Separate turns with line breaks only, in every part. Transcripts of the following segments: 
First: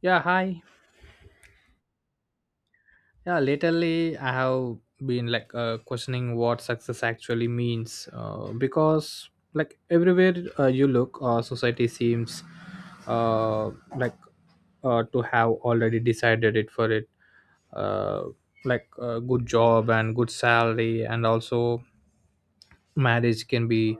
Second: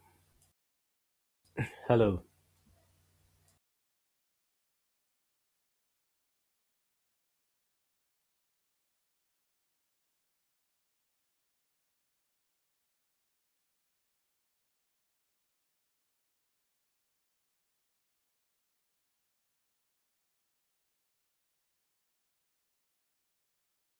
Yeah, hi.
Hello.
Yeah, lately I have been questioning what success actually means because like everywhere, you look, society seems uh, like to have already decided it for it, uh, like a good job and good salary, and also marriage can be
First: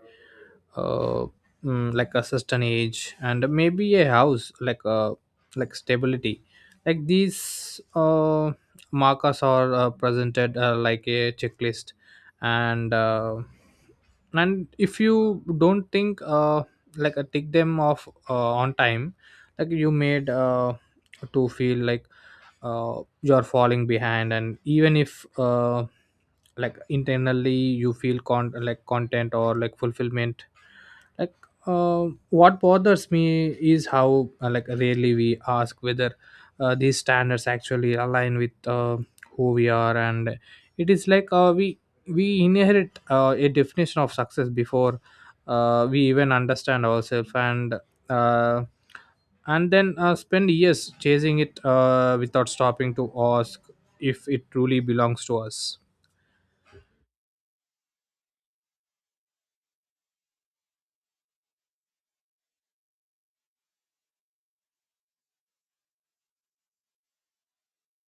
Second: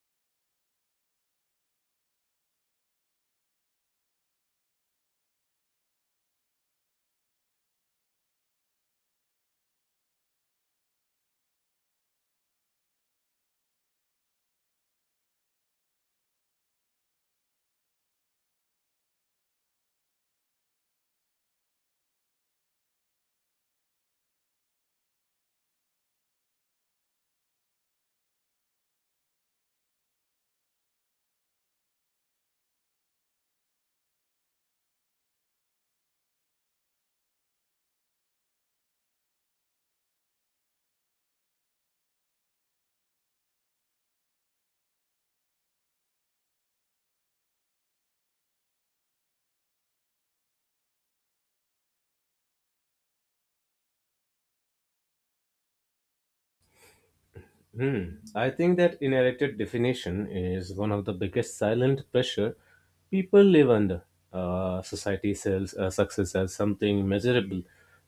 uh, like a certain age, and maybe a house, like a like stability. Like these markers are presented like a checklist, and uh, and if you don't think, tick them off on time, like you made to feel like uh, you're falling behind. And even if like internally you feel like content or like fulfillment, like what bothers me is how like rarely we ask whether these standards actually align with who we are. And it is like we inherit a definition of success before we even understand ourselves, uh, and then spend years chasing it without stopping to ask if it truly belongs to us.
Hmm. I think that inherited definition is one of the biggest silent pressure people live under. Society sells success as something measurable,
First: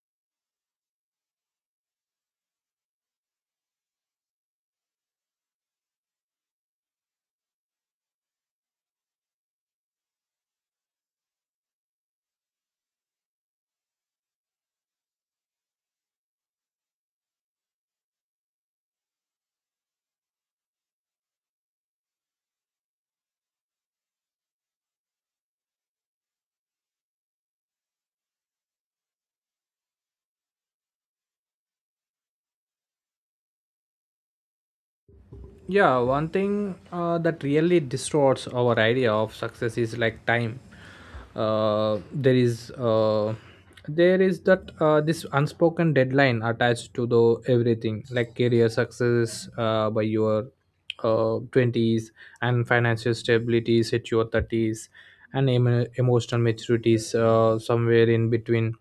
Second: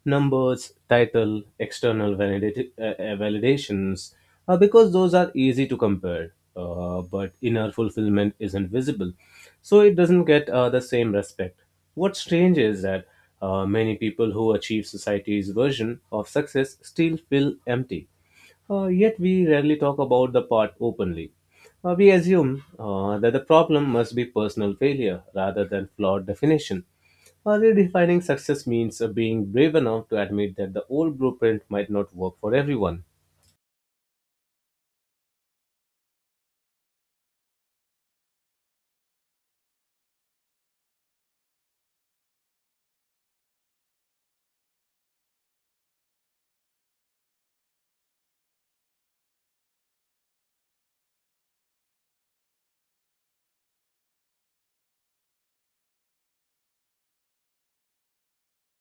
numbers, title, external validations, because those are easy to compare. But inner fulfillment isn't visible, so it doesn't get the same respect. What's strange is that many people who achieve society's version of success still feel empty. Yet we rarely talk about the part openly. We assume that the problem must be personal failure rather than flawed definition. Redefining success means being brave enough to admit that the old blueprint might not work for everyone.
Yeah, one thing that really distorts our idea of success is like time. Uh, there is uh, there is that this unspoken deadline attached to the everything, like career success by your 20s, and financial stability at your 30s, and emotional maturities somewhere in between.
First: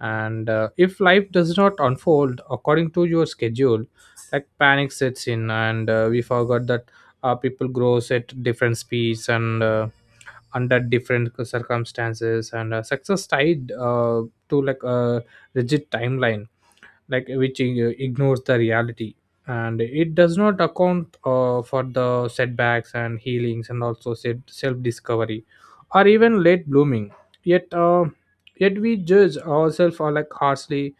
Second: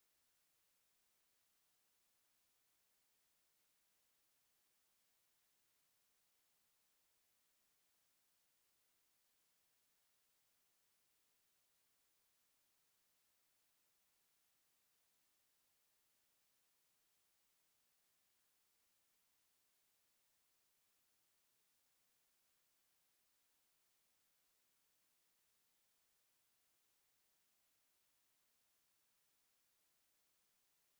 And if life does not unfold according to your schedule, like panic sets in, and we forgot that people grows at different speeds, and under different circumstances, and success tied to like a rigid timeline, like which ignores the reality, and it does not account for the setbacks and healings and also self discovery or even late blooming. Yet uh, yet we judge ourselves like harshly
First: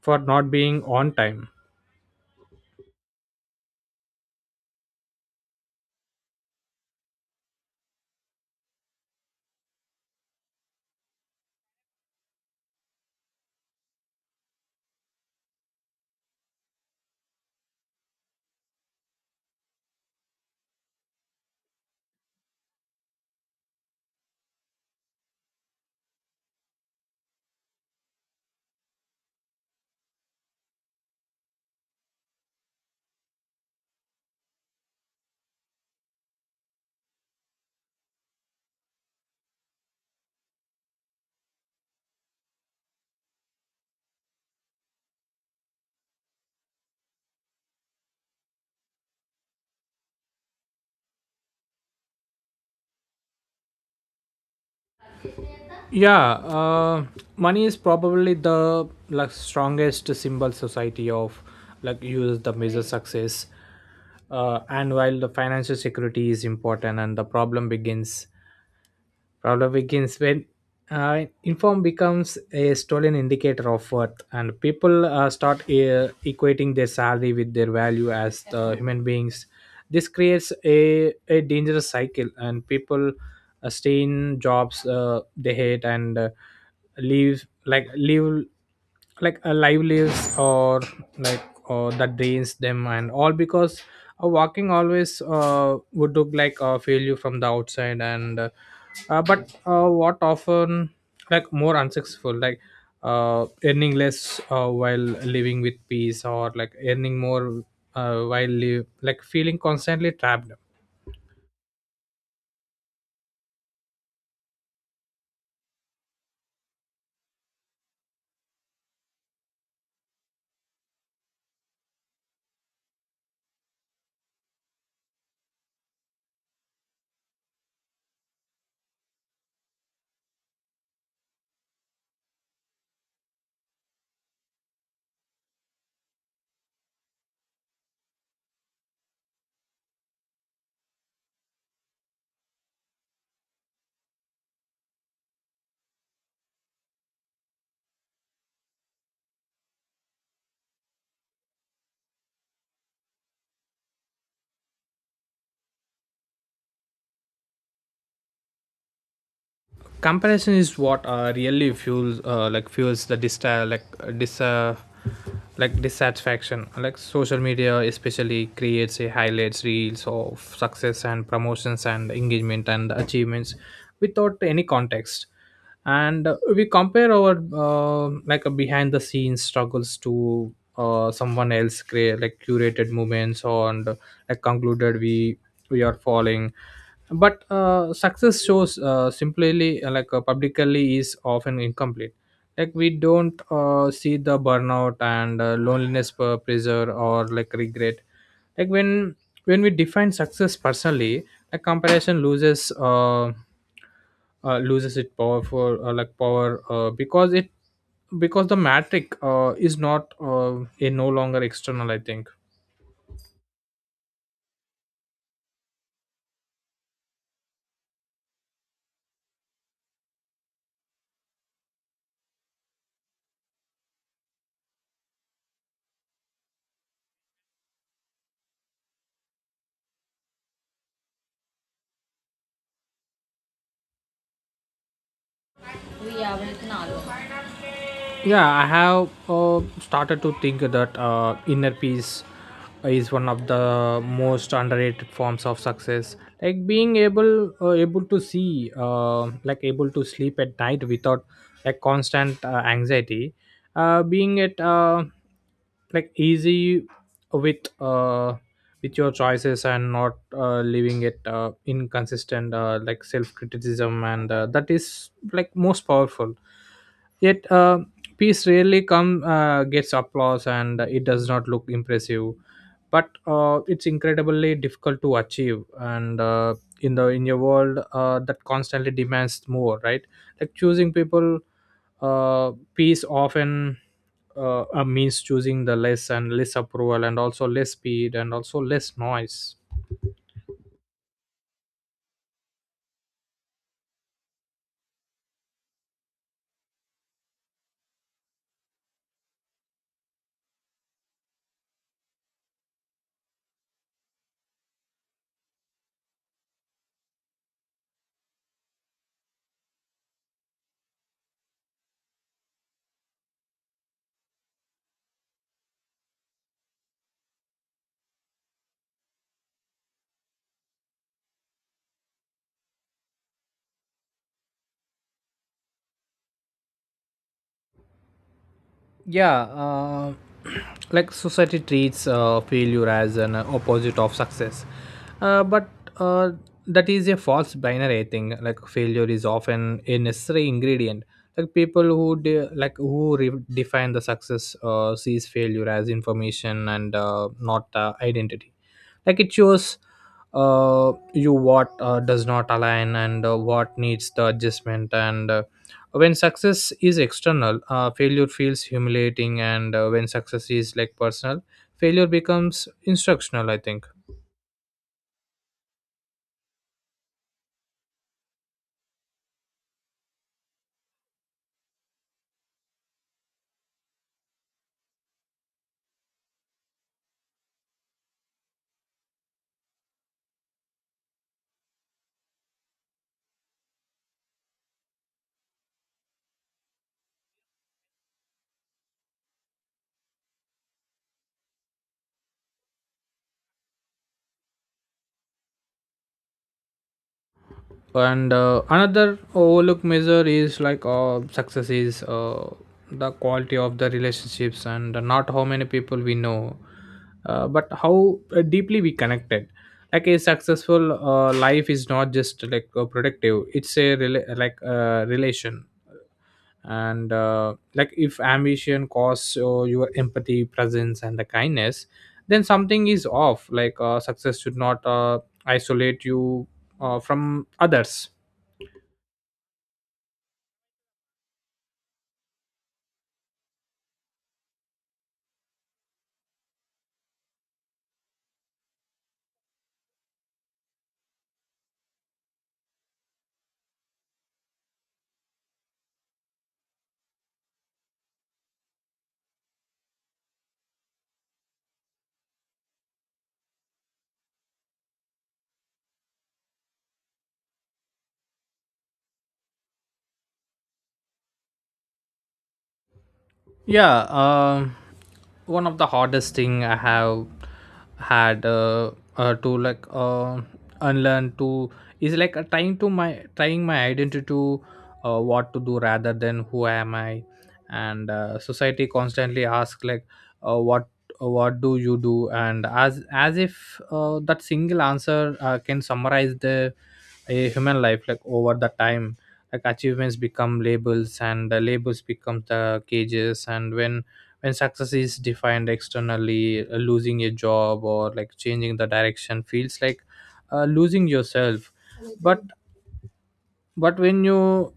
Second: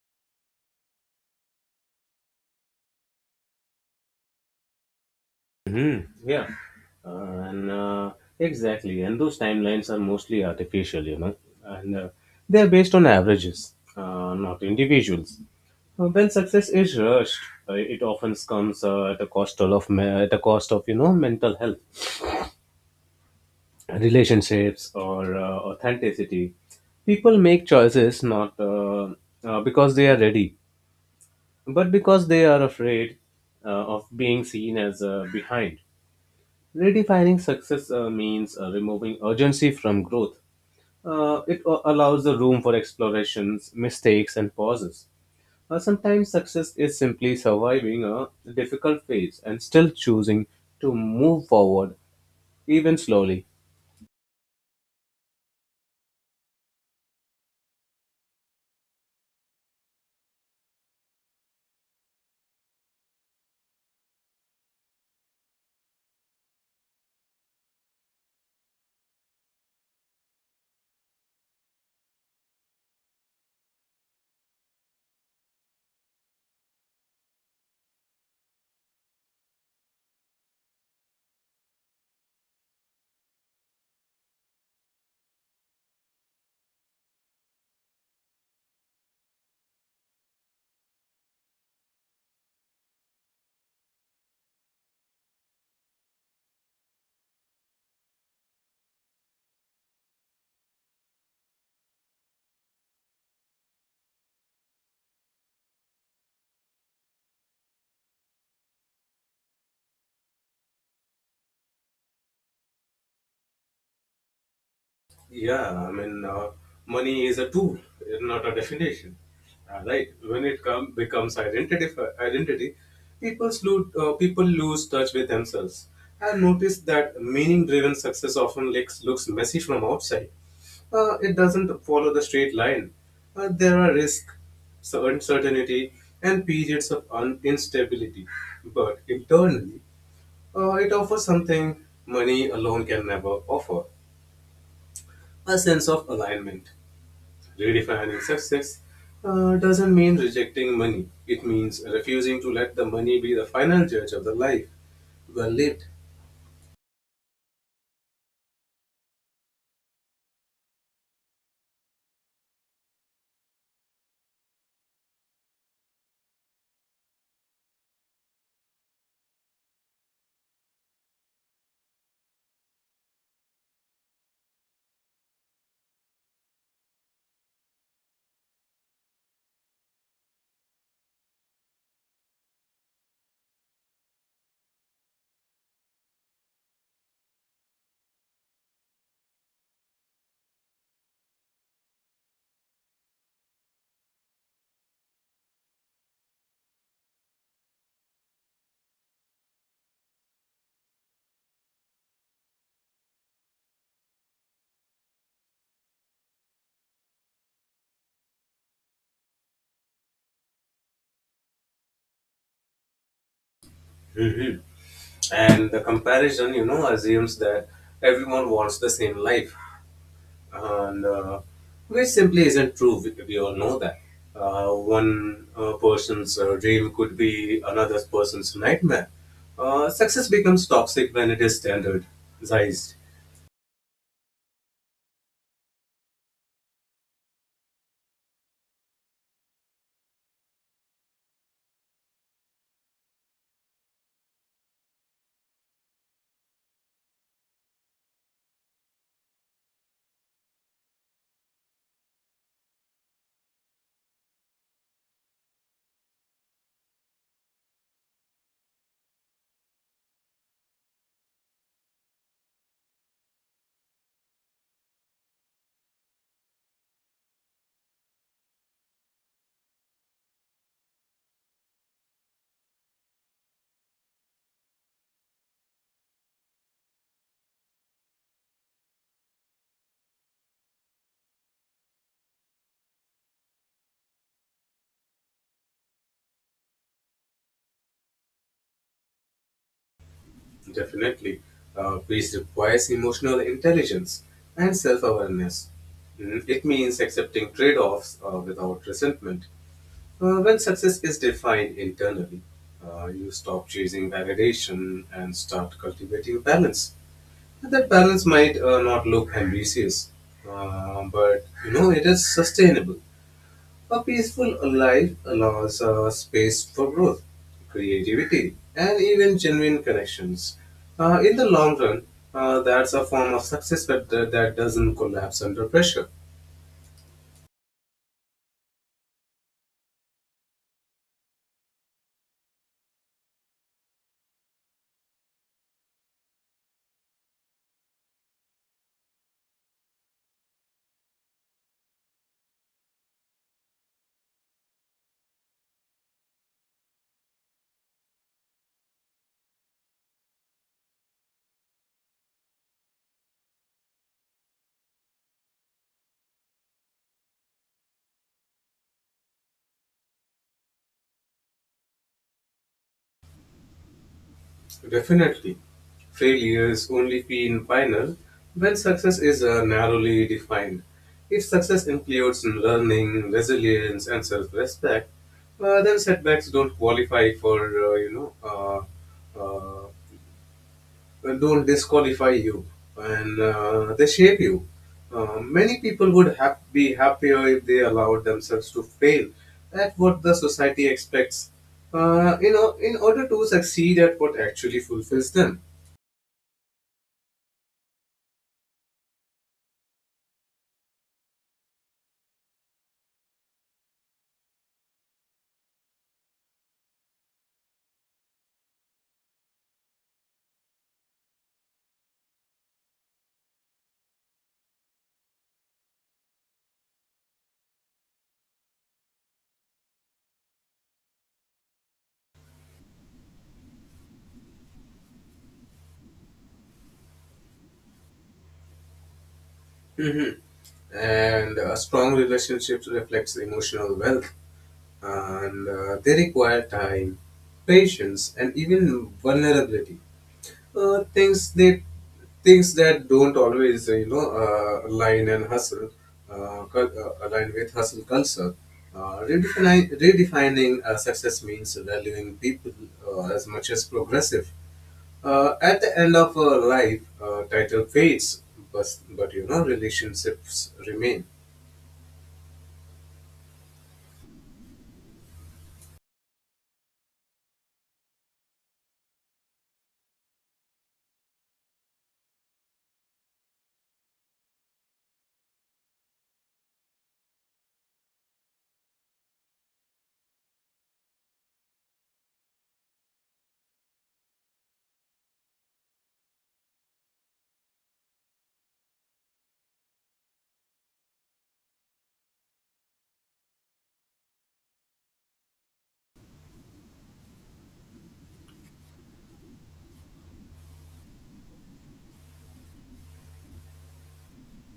for not being on time.
Hmm. Yeah, and exactly. And those timelines are mostly artificial, you know, and they are based on averages, not individuals. When success is rushed, it often comes at the at the cost of, you know, mental health, relationships, or authenticity. People make choices not because they are ready, but because they are afraid of being seen as behind. Redefining success means removing urgency from growth. It allows the room for explorations, mistakes, and pauses. Sometimes success is simply surviving a difficult phase and still choosing to move forward, even slowly.
Yeah, uh, money is probably the like strongest symbol society of like use the measure success, and while the financial security is important, and the problem begins Problem begins when inform becomes a stolen indicator of worth, and people start equating their salary with their value as the human beings. This creates a dangerous cycle, and people stay in jobs they hate, and leave like a livelihoods or like or that drains them, and all because walking always would look like a failure from the outside. And uh, uh, but uh, what often like more unsuccessful, like earning less while living with peace, or like earning more while like feeling constantly trapped.
Yeah, I mean, money is a tool, not a definition. Right? When it becomes identity, people lose touch with themselves and notice that meaning-driven success often looks messy from outside. It doesn't follow the straight line. There are risks, so uncertainty, and periods of instability. But internally, it offers something money alone can never offer, a sense of alignment. Redefining success doesn't mean rejecting money. It means refusing to let the money be the final judge of the life well lived.
Comparison is what really fuels the distal, like dis like dissatisfaction. Like social media especially creates a highlights reels of success and promotions and engagement and achievements without any context, and we compare our like a behind the scenes struggles to someone else create like curated moments or and like concluded we are falling. But success shows simply publicly is often incomplete. Like we don't see the burnout, and loneliness per pressure or like regret. Like when when we define success personally, a comparison loses loses its power, because it, because the metric is not a no longer external, I think.
Mhm. And the comparison, you know, assumes that everyone wants the same life, and which simply isn't true. We all know that. One person's dream could be another person's nightmare. Success becomes toxic when it is standardized.
Yeah, I have started to think that inner peace is one of the most underrated forms of success. Like being able to see like able to sleep at night without like constant anxiety, being at like easy with uh, with your choices, and not leaving it inconsistent like self criticism, and that is like most powerful. Yet, peace rarely come gets applause, and it does not look impressive. But it's incredibly difficult to achieve, and in the in your world that constantly demands more, right? Like choosing people, peace often means choosing the less and less approval, and also less speed, and also less noise.
Definitely, peace requires emotional intelligence and self awareness. It means accepting trade offs without resentment. When success is defined internally, you stop chasing validation and start cultivating balance. And that balance might not look ambitious, but you know it is sustainable. A peaceful life allows space for growth, creativity, and even genuine connections. In the long run, that's a form of success that doesn't collapse under pressure.
Yeah, like society treats failure as an opposite of success, but uh, that is a false binary thing. Like failure is often a necessary ingredient. Like people like who redefine the success sees failure as information, and not identity. Like it shows you what does not align, and what needs the adjustment, and when success is external, failure feels humiliating, and when success is like personal, failure becomes instructional, I think.
Definitely. Failures only feel final when success is narrowly defined. If success includes learning, resilience, and self-respect, then setbacks don't qualify for you know uh, uh, don't disqualify you, and they shape you. Many people would hap be happier if they allowed themselves to fail at what the society expects, you know, in order to succeed at what actually fulfills them.
And another overlook measure is like success is the quality of the relationships, and not how many people we know, but how deeply we connected. Like a successful life is not just like productive, it's a relation. And like if ambition costs your empathy presence and the kindness, then something is off. Like success should not isolate you from others.
Mhm. And strong relationships reflects emotional wealth, and they require time, patience, and even vulnerability. Uh, things that Things that don't always you know align and hustle cul- align with hustle culture. Redefining success means valuing people as much as progressive. At the end of life, title fades, but you know relationships remain.
Yeah, one of the hardest thing I have had to like unlearn to is like trying my identity to what to do rather than who am I. And society constantly asks like uh, what what do you do, and as if that single answer can summarize the a human life. Like over the time, like achievements become labels, and the labels become the cages. And when success is defined externally, losing a job or like changing the direction feels like losing yourself. But but when you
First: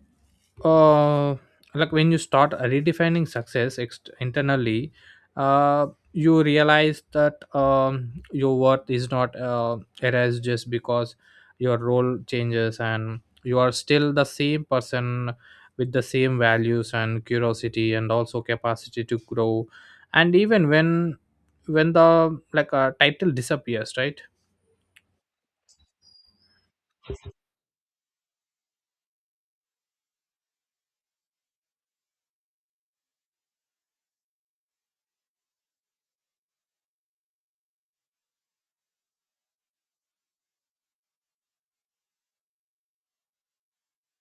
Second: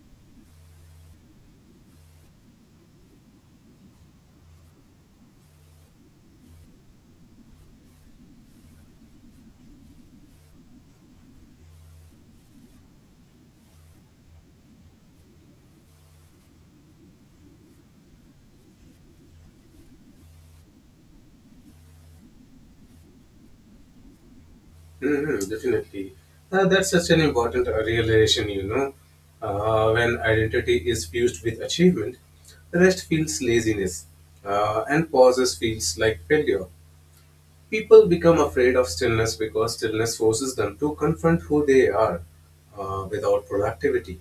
uh, when you start redefining success internally, uh, you realize that your worth is not erased just because your role changes, and you are still the same person with the same values and curiosity, and also capacity to grow and even when the like a title disappears, right?
Mm-hmm, definitely. That's such an important realization, you know. When identity is fused with achievement, rest feels laziness, and pauses feels like failure. People become afraid of stillness because stillness forces them to confront who they are without productivity.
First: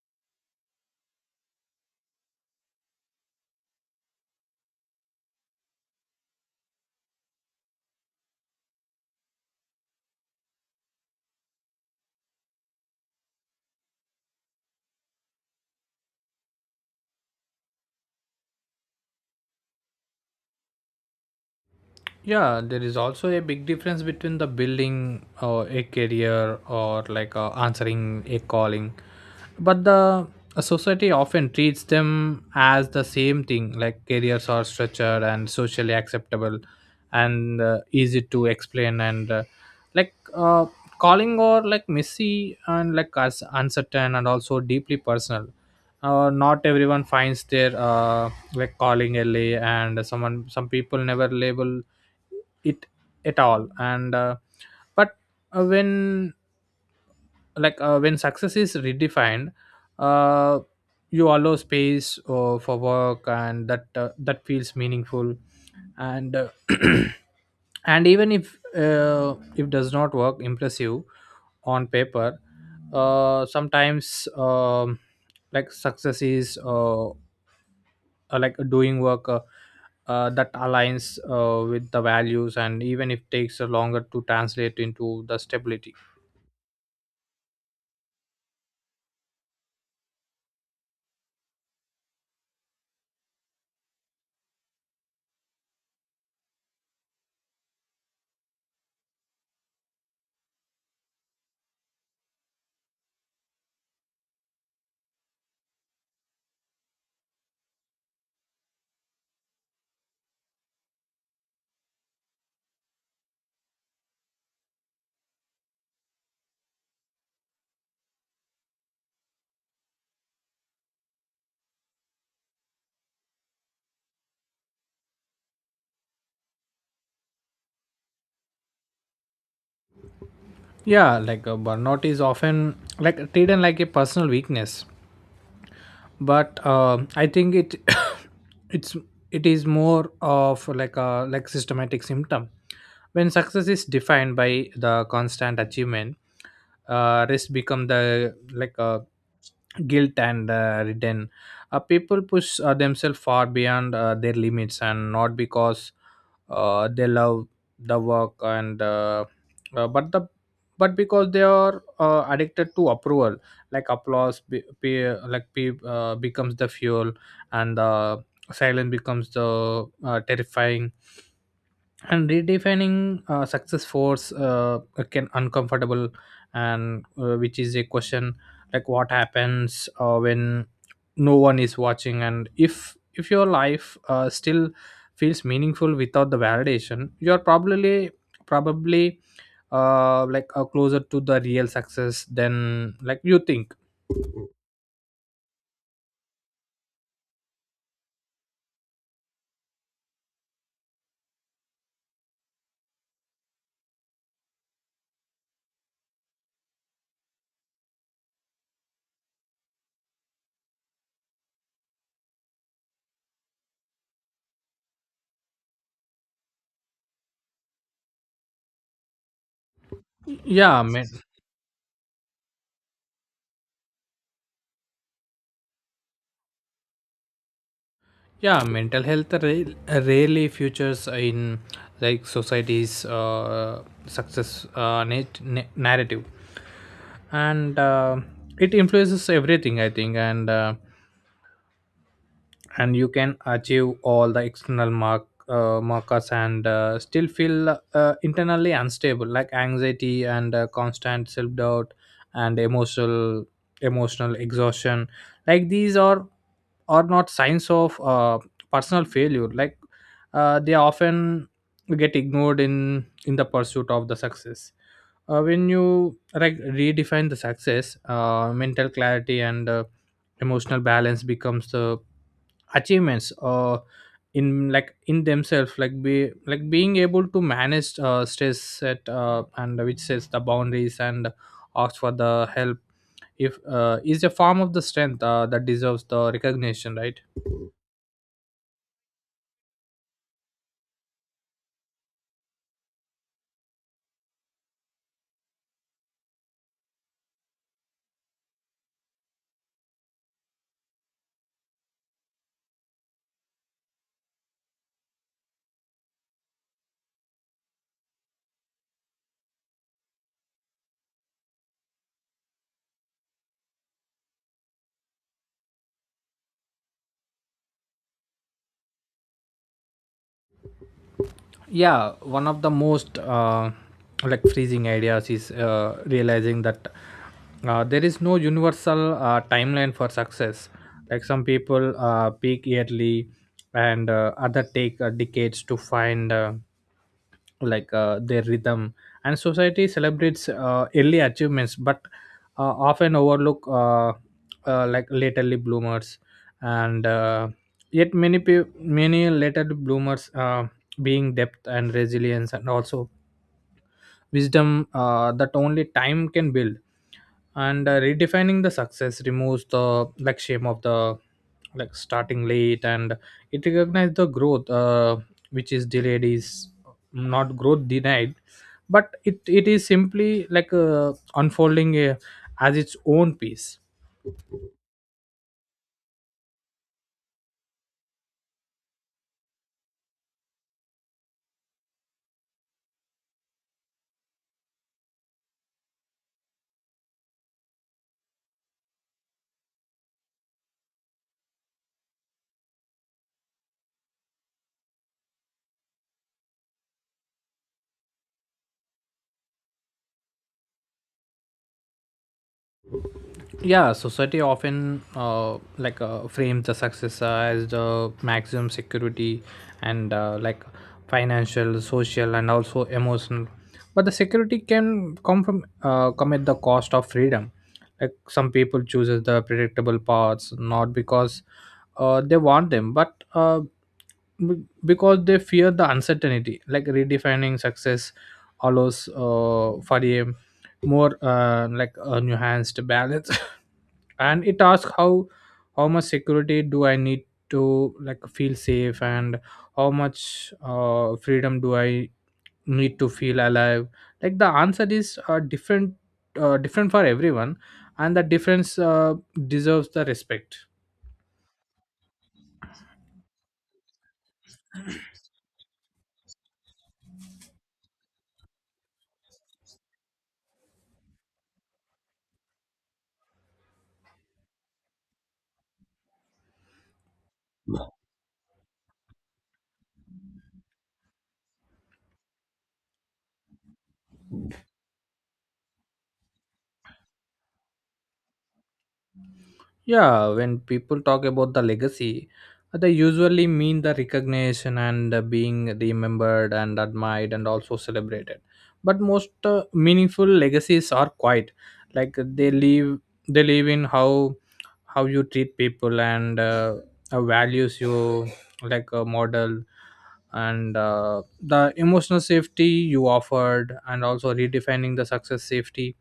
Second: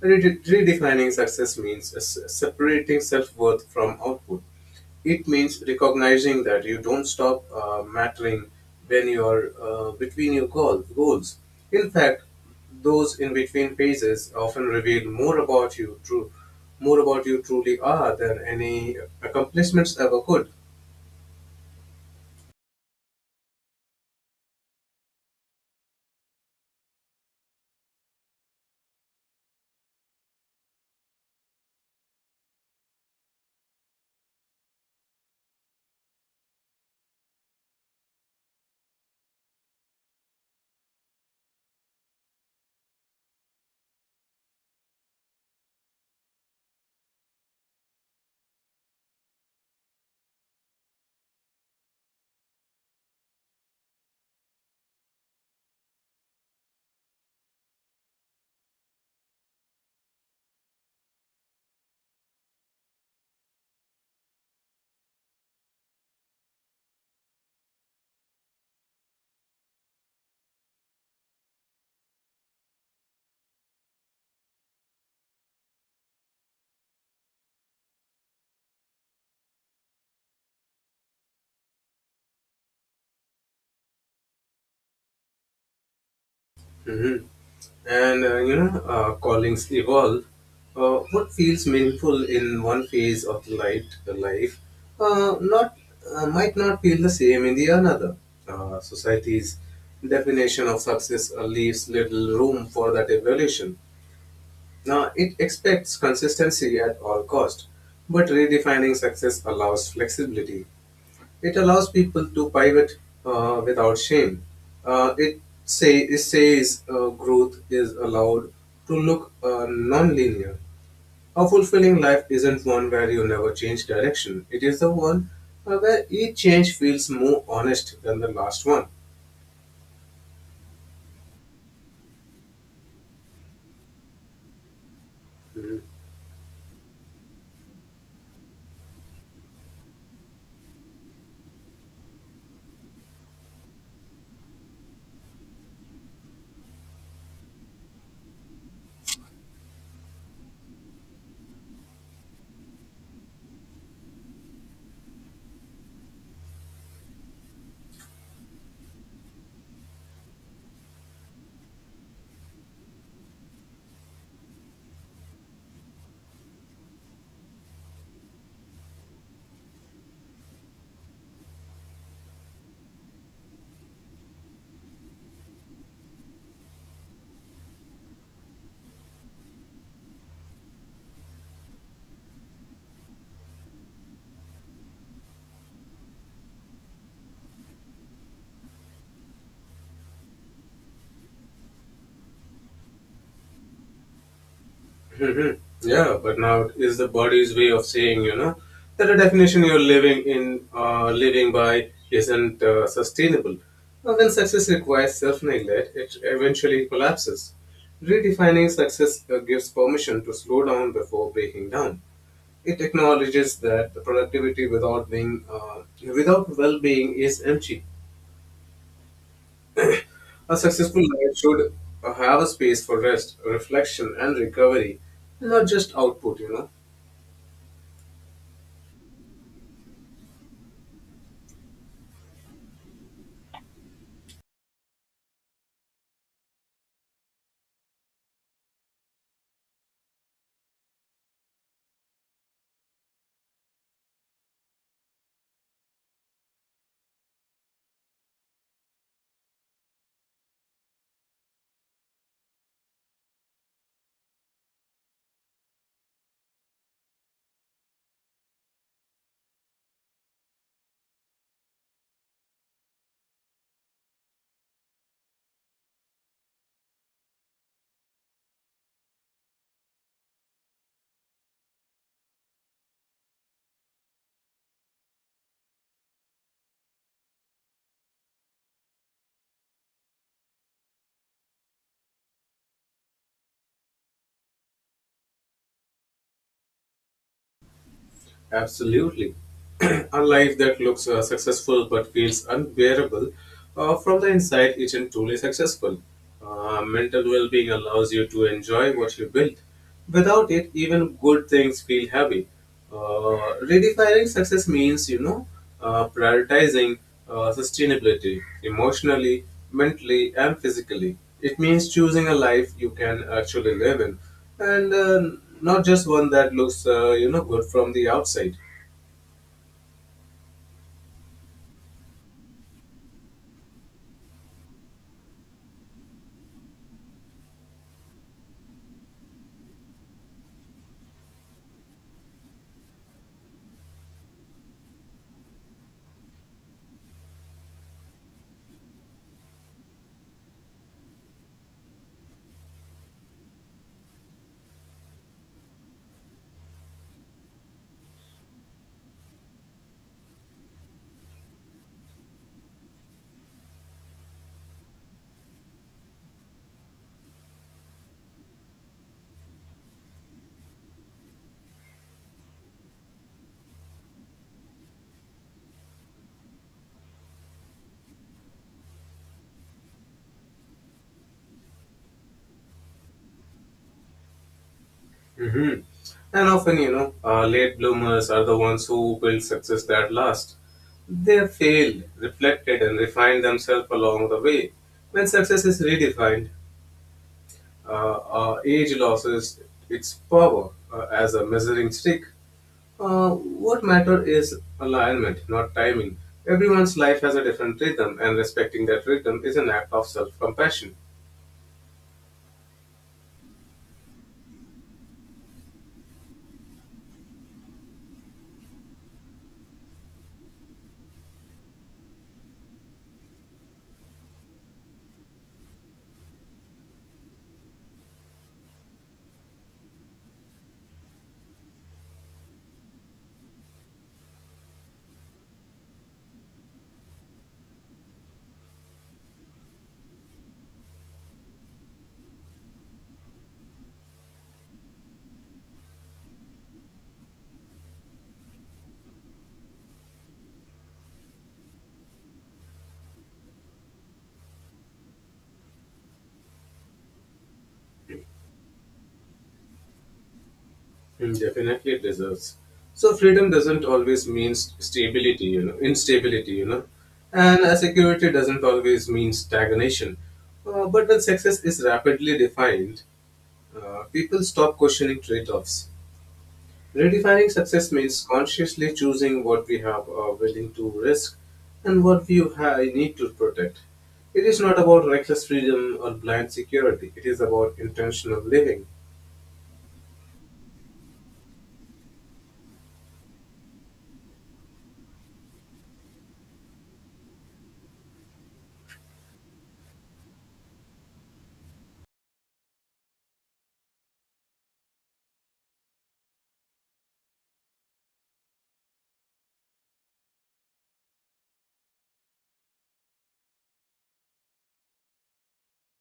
Redefining success means separating self worth from output. It means recognizing that you don't stop mattering when you are between your goals. In fact, those in between phases often reveal more about you truly are than any accomplishments ever could.
Yeah, there is also a big difference between the building or a career, or like answering a calling. But the uh, society often treats them as the same thing. Like careers are structured and socially acceptable, and easy to explain, and like uh, calling or like messy, and like us uncertain, and also deeply personal. Not everyone finds their like calling LA, and someone some people never label it at all. And uh, but uh, when when success is redefined, uh, you allow space for work and that that feels meaningful, and and even if does not work impressive on paper. Sometimes like success is like doing work that aligns with the values, and even if takes a longer to translate into the stability.
Hmm. And you know, callings evolve. What feels meaningful in one phase of the light life, not might not feel the same in the another. Society's definition of success leaves little room for that evolution. Now it expects consistency at all cost, but redefining success allows flexibility. It allows people to pivot without shame. It says growth is allowed to look non-linear. A fulfilling life isn't one where you never change direction. It is the one where each change feels more honest than the last one.
Yeah, burnout is often like treated like a personal weakness, but I think it it's it is more of like a like systematic symptom. When success is defined by the constant achievement, risk become the like a guilt, and return, people push themselves far beyond their limits, and not because they love the work, and but the but because they are addicted to approval. Like applause becomes the fuel, and the silence becomes the terrifying. And redefining success force can uncomfortable, and which is a question, like what happens when no one is watching. And if your life still feels meaningful without the validation, you're probably closer to the real success than like you think.
Hmm. Yeah, but now is the body's way of saying, you know, that the definition you're living by, isn't sustainable. Now, when success requires self-neglect, it eventually collapses. Redefining success gives permission to slow down before breaking down. It acknowledges that the productivity without well-being is empty. A
yeah
successful
men-
life should have a space for rest, reflection, and recovery, not just output. You know.
yeah, mental health rarely features in like society's success narrative, and it influences everything, I think. And and you can achieve all the external markers, and still feel internally unstable, like anxiety, and constant self doubt, and emotional exhaustion. Like these are not signs of personal failure. Like they often get ignored in the pursuit of the success. When you like redefine the success, mental clarity, and emotional balance becomes the achievements in themselves. Like be like being able to manage stress at and which sets the boundaries and asks for the help if is a form of the strength that deserves the recognition, right?
Absolutely. A life that looks successful but feels unbearable from the inside isn't truly successful. Mental well being allows you to enjoy what you build. Without it, even good things feel heavy. Redefining success means, you know, prioritizing sustainability emotionally, mentally, and physically. It means choosing a life you can actually live in and not just one that looks you know good from the outside.
Yeah, one of the most like freezing ideas is realizing that there is no universal timeline for success. Like some people peak yearly, and other take decades to find their rhythm. And society celebrates early achievements, but often overlook like laterly bloomers, and yet many laterly bloomers being depth and resilience, and also wisdom that only Time can build, and redefining the success removes the shame of the starting late, and it recognizes the growth, which is delayed is not growth denied, but it is simply unfolding as its own piece.
Hmm. And often you know late bloomers are the ones who build success that lasts. They have failed, reflected and refined themselves along the way. When success is redefined, age loses its power as a measuring stick. What matter is alignment, not timing. Everyone's life has a different rhythm and respecting that rhythm is an act of self-compassion.
Yeah, society often frames the success as the maximum security, and financial, social, and also emotional. But the security can come from come at the cost of freedom. Like, some people chooses the predictable paths, not because they want them, but because they fear the uncertainty. Like, redefining success allows for a more a nuanced balance. And it asks how much security do I need to feel safe, and how much freedom do I need to feel alive. Like, the answer is different, different for everyone, and the difference deserves the respect.
Mm, definitely it deserves. So freedom doesn't always mean stability, you know, instability, you know, and security doesn't always mean stagnation. But when success is rapidly defined, people stop questioning trade-offs. Redefining success means consciously choosing what we have are willing to risk and what we need to protect. It is not about reckless freedom or blind security. It is about intentional living.
Yeah, when people talk about the legacy, they usually mean the recognition and being remembered and admired and also celebrated. But most meaningful legacies are quite like they leave, they live in how you treat people and values you a model, and the emotional safety you offered, and also redefining the success safety,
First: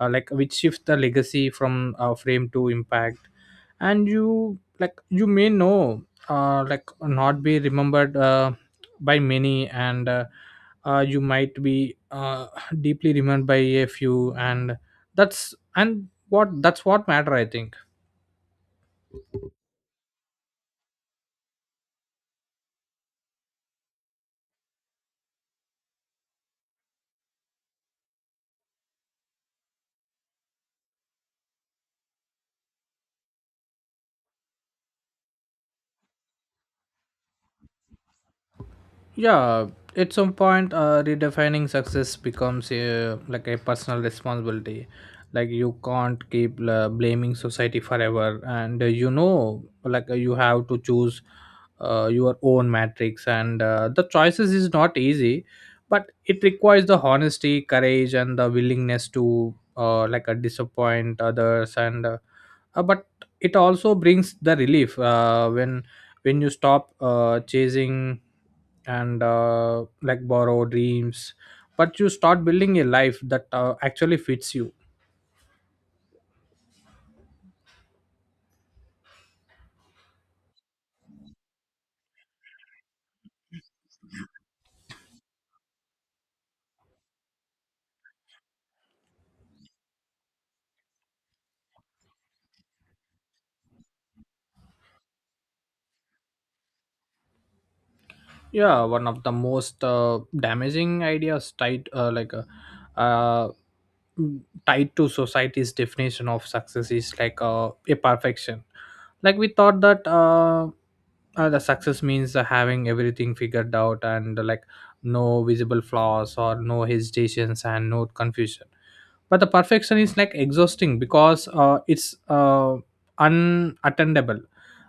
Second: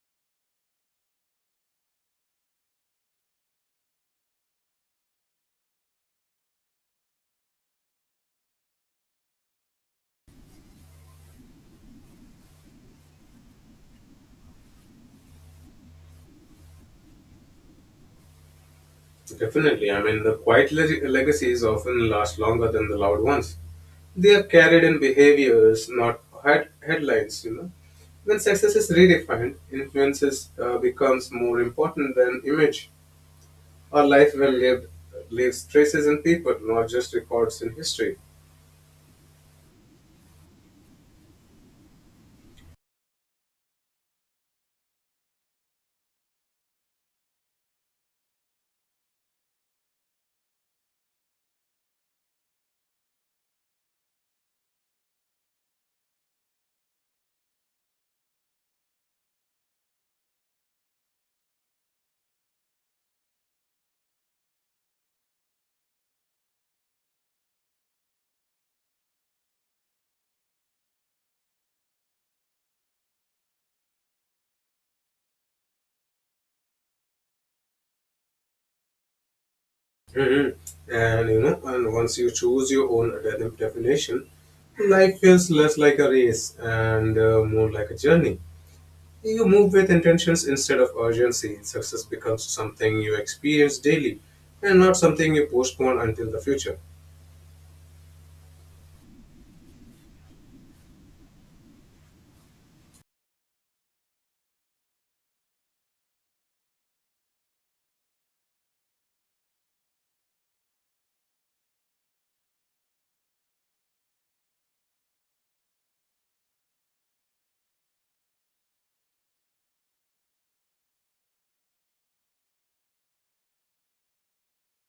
like which shift the legacy from frame to impact. And you you may know, like not be remembered by many, and you might be deeply remembered by a few, and that's, and what that's what matter, I think.
Definitely. I mean, the quiet legacies often last longer than the loud ones. They are carried in behaviors, not headlines, you know. When success is redefined, influences becomes more important than image. Our life well lived leaves traces in people, not just records in history.
Yeah, at some point redefining success becomes a a personal responsibility. Like, you can't keep blaming society forever, and you know, you have to choose your own matrix, and the choices is not easy, but it requires the honesty, courage, and the willingness to disappoint others, and but it also brings the relief when you stop chasing and borrow dreams, but you start building a life that actually fits you.
Hmm. And you know, and once you choose your own definition, life feels less like a race and more like a journey. You move with intentions instead of urgency. Success becomes something you experience daily and not something you postpone until the future.
Yeah, one of the most damaging ideas tied uh, tied to society's definition of success is a perfection. Like, we thought that the success means having everything figured out, and no visible flaws or no hesitations and no confusion. But the perfection is like exhausting, because it's unattainable.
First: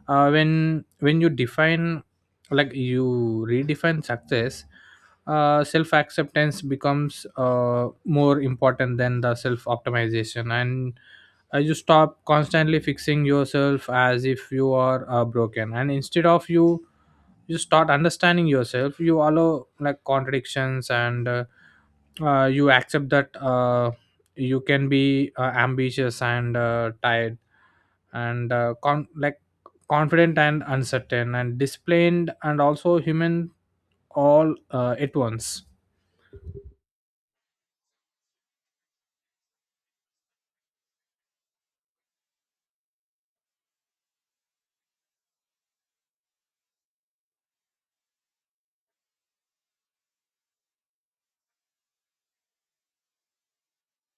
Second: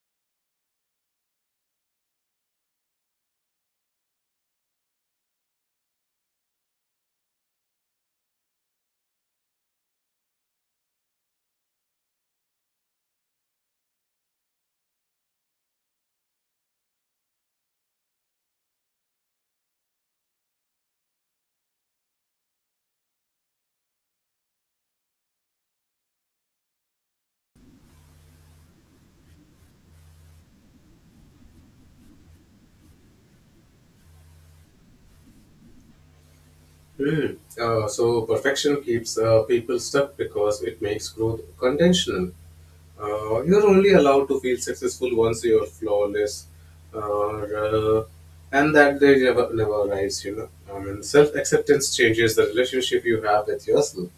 When you define, like, you redefine success, self acceptance becomes more important than the self optimization, and you stop constantly fixing yourself as if you are broken, and instead of you, you start understanding yourself, you allow like contradictions, and you accept that you can be ambitious and tired, and confident and uncertain and disciplined and also human, all at once.
Hmm. So, perfection keeps people stuck because it makes growth conditional. You're only allowed to feel successful once you're flawless, or, uh, and that day never arrives, you know. I mean, self acceptance changes the relationship you have with yourself,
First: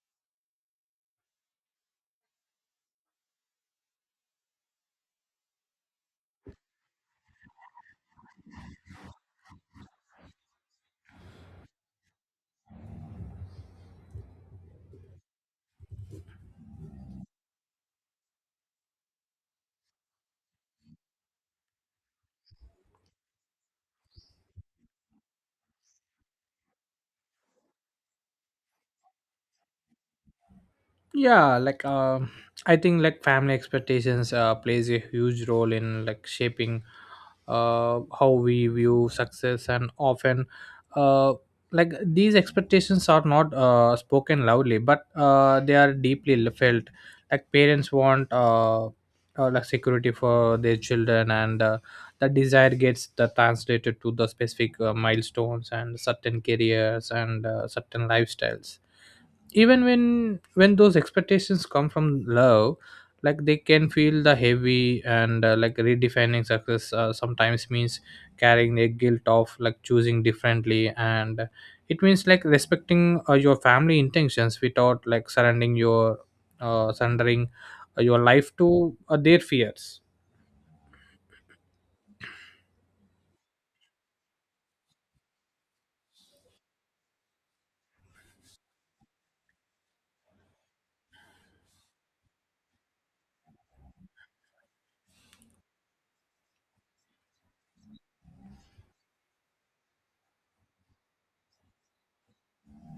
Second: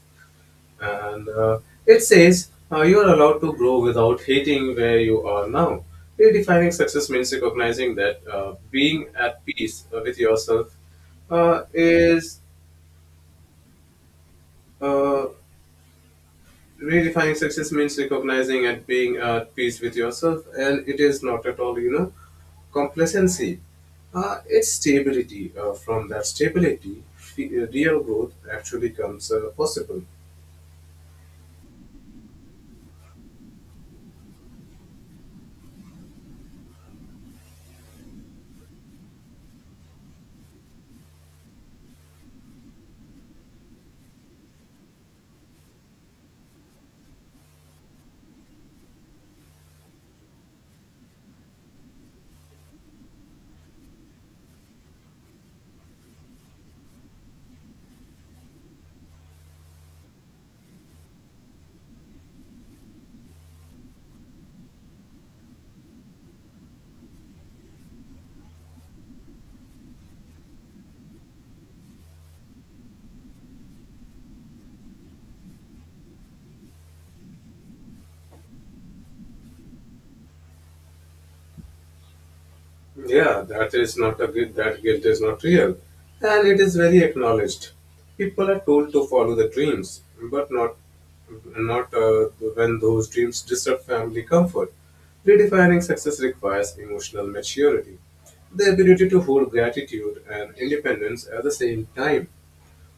and it says you are allowed to grow without hating where you are now. Redefining success means recognizing that being at peace with yourself is uh, Redefining success means recognizing and being at peace with yourself, and it is not at all you know complacency. It's stability. From that stability, real growth actually comes possible.
Yeah, I think like family expectations plays a huge role in like shaping how we view success, and often uh like these expectations are not spoken loudly, but they are deeply felt. Like parents want like security for their children, and the desire gets the translated to the specific milestones and certain careers and certain lifestyles. Even when those expectations come from love, like they can feel the heavy, and like redefining success sometimes means carrying the guilt of like choosing differently. And it means like respecting your family intentions without like surrendering your life to their fears.
Yeah, that guilt is not real, and it is very acknowledged. People are told to follow the dreams, but not when those dreams disrupt family comfort. Redefining success requires emotional maturity, the ability to hold gratitude and independence at the same time.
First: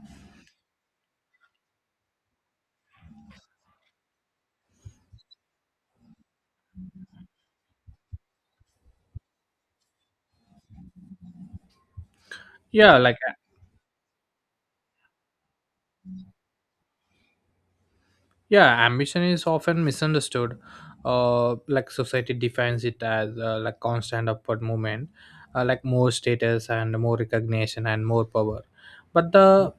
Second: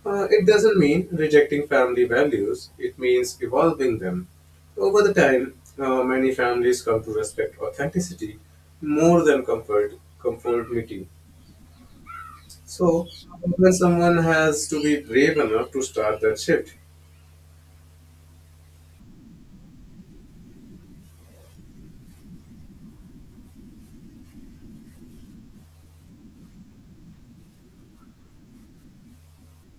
It doesn't mean rejecting family values, it means evolving them. Over the time, many families come to respect authenticity more than conformity.
yeah
So,
like
when someone has to be brave enough to start that shift.
yeah, ambition is often misunderstood. Like society defines it as like constant upward movement, like more status and more recognition and more power. But the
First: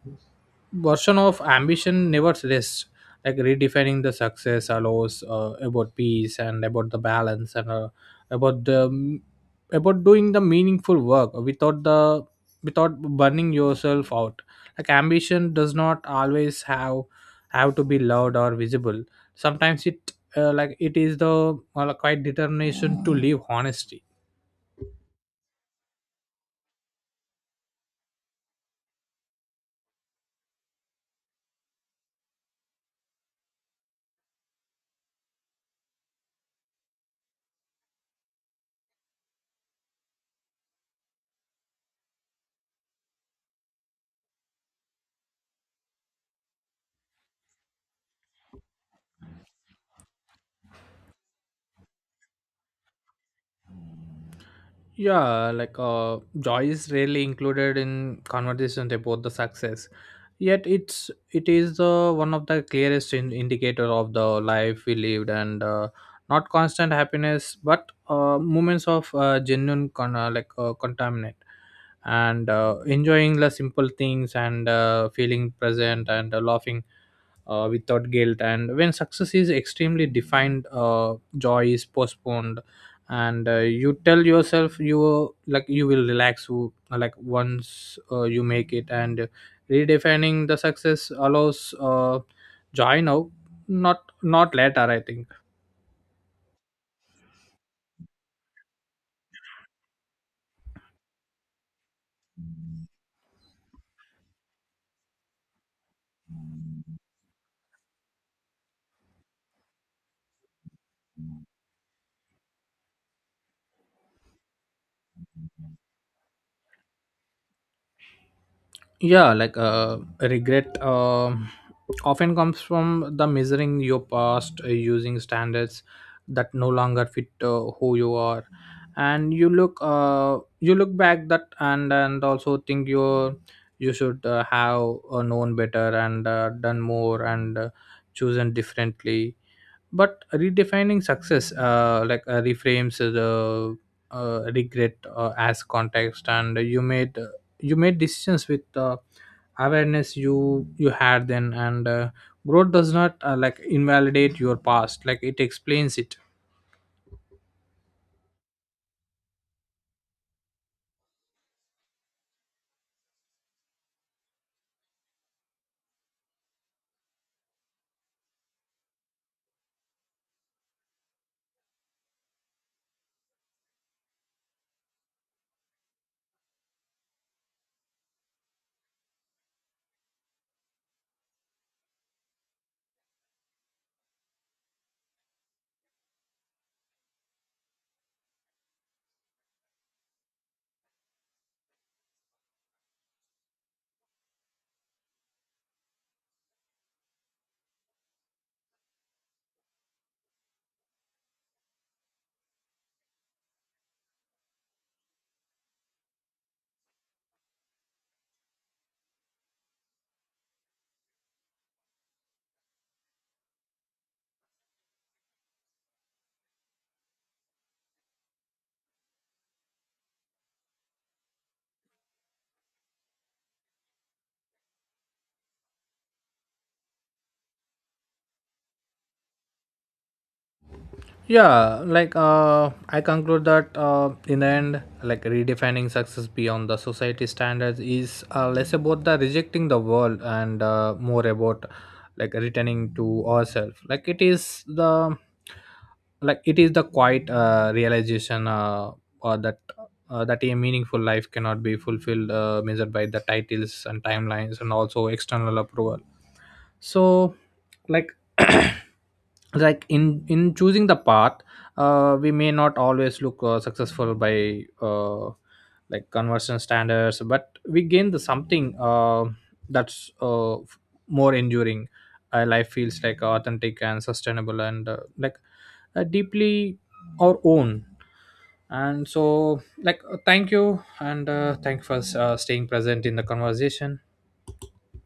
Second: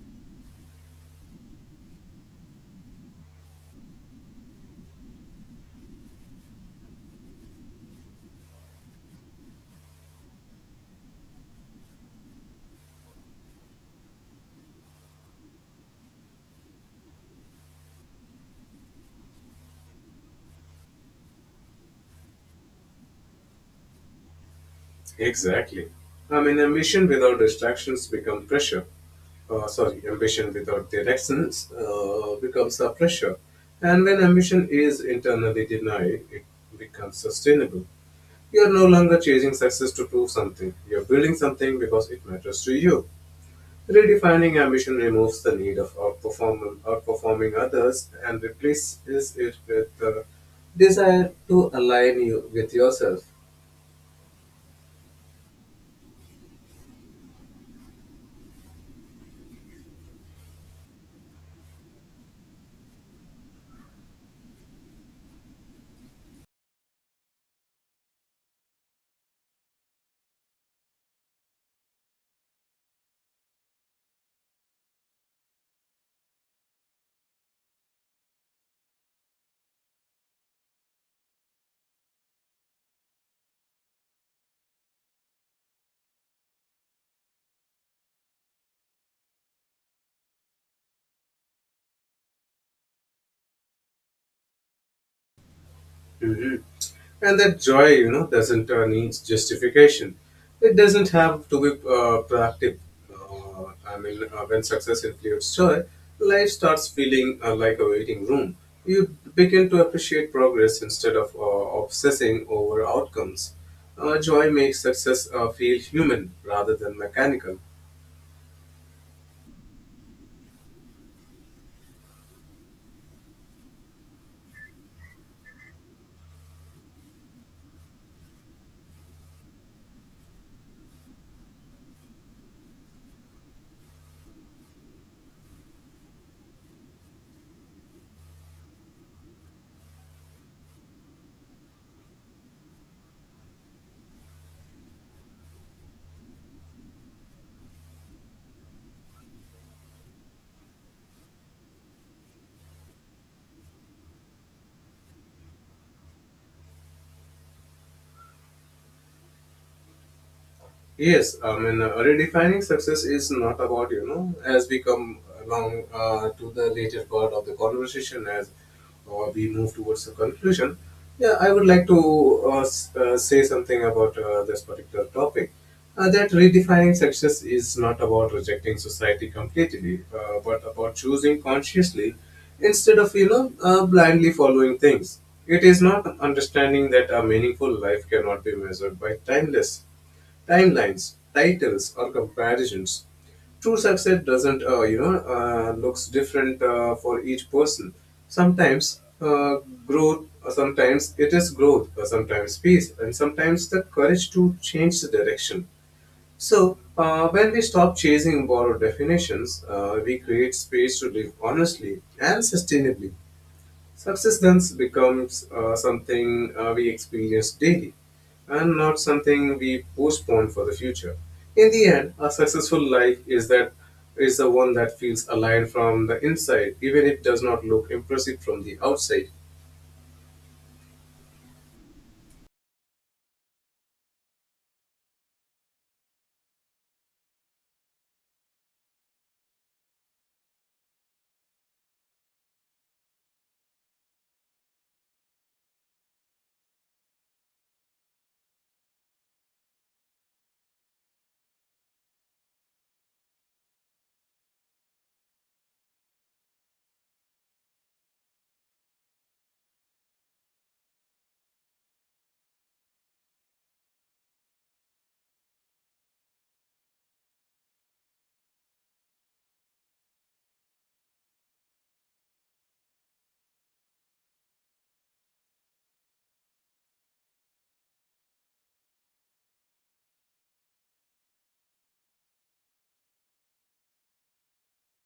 version of ambition never rests. Like, redefining the success allows about peace and about the balance, and about the about doing the meaningful work without the, without burning yourself out. Like, ambition does not always have to be loud or visible. Sometimes it it is the quite determination to live honesty.
Exactly. I mean, ambition without directions becomes a pressure. And when ambition is internally denied, it becomes sustainable. You're no longer chasing success to prove something. You're building something because it matters to you. Redefining ambition removes the need of outperforming others and replaces it with the desire to align you with yourself.
Yeah, like joy is rarely included in conversations about the success, yet it is the one of the clearest indicator of the life we lived, and not constant happiness, but moments of genuine contaminant, and enjoying the simple things, and feeling present, and laughing without guilt. And when success is extremely defined, joy is postponed, and you tell yourself you you will relax once you make it. And redefining the success allows joy now, not, not later, I think.
Mhm. And that joy you know doesn't need justification. It doesn't have to be productive. Uh, i mean uh, when success includes joy, life starts feeling like a waiting room. You begin to appreciate progress instead of obsessing over outcomes. Joy makes success feel human rather than mechanical.
Yeah, like regret often comes from the measuring your past using standards that no longer fit who you are. And you look back that, and also think you, you should have known better, and done more, and chosen differently. But redefining success reframes the regret as context. And you made decisions with awareness you, you had then, and growth does not invalidate your past, like it explains it.
Yes, I mean, redefining success is not about, you know, as we come along to the later part of the conversation, as we move towards the conclusion, yeah, I would like to say something about this particular topic. That redefining success is not about rejecting society completely, but about choosing consciously instead of, you know, blindly following things. It is not understanding that a meaningful life cannot be measured by timeless Timelines, titles, or comparisons. True success doesn't, you know, looks different for each person. Sometimes uh, Sometimes it is growth, sometimes peace, and sometimes the courage to change the direction. So, when we stop chasing borrowed definitions, we create space to live honestly and sustainably. Success thus becomes something we experience daily and not something we postpone for the future. In the end, a successful life is the one that feels aligned from the inside, even if it does not look impressive from the outside.
Yeah, like I conclude that in the end, like redefining success beyond the society standards is less about the rejecting the world, and more about like returning to ourselves. Like, it is the, like it is the quiet realization or that that a meaningful life cannot be fulfilled, measured by the titles and timelines and also external approval. So, like like in choosing the path, we may not always look successful by like conversion standards, but we gain the something that's more enduring. Life feels like authentic and sustainable, and deeply our own. And so, like, thank you, and thank you for staying present in the conversation.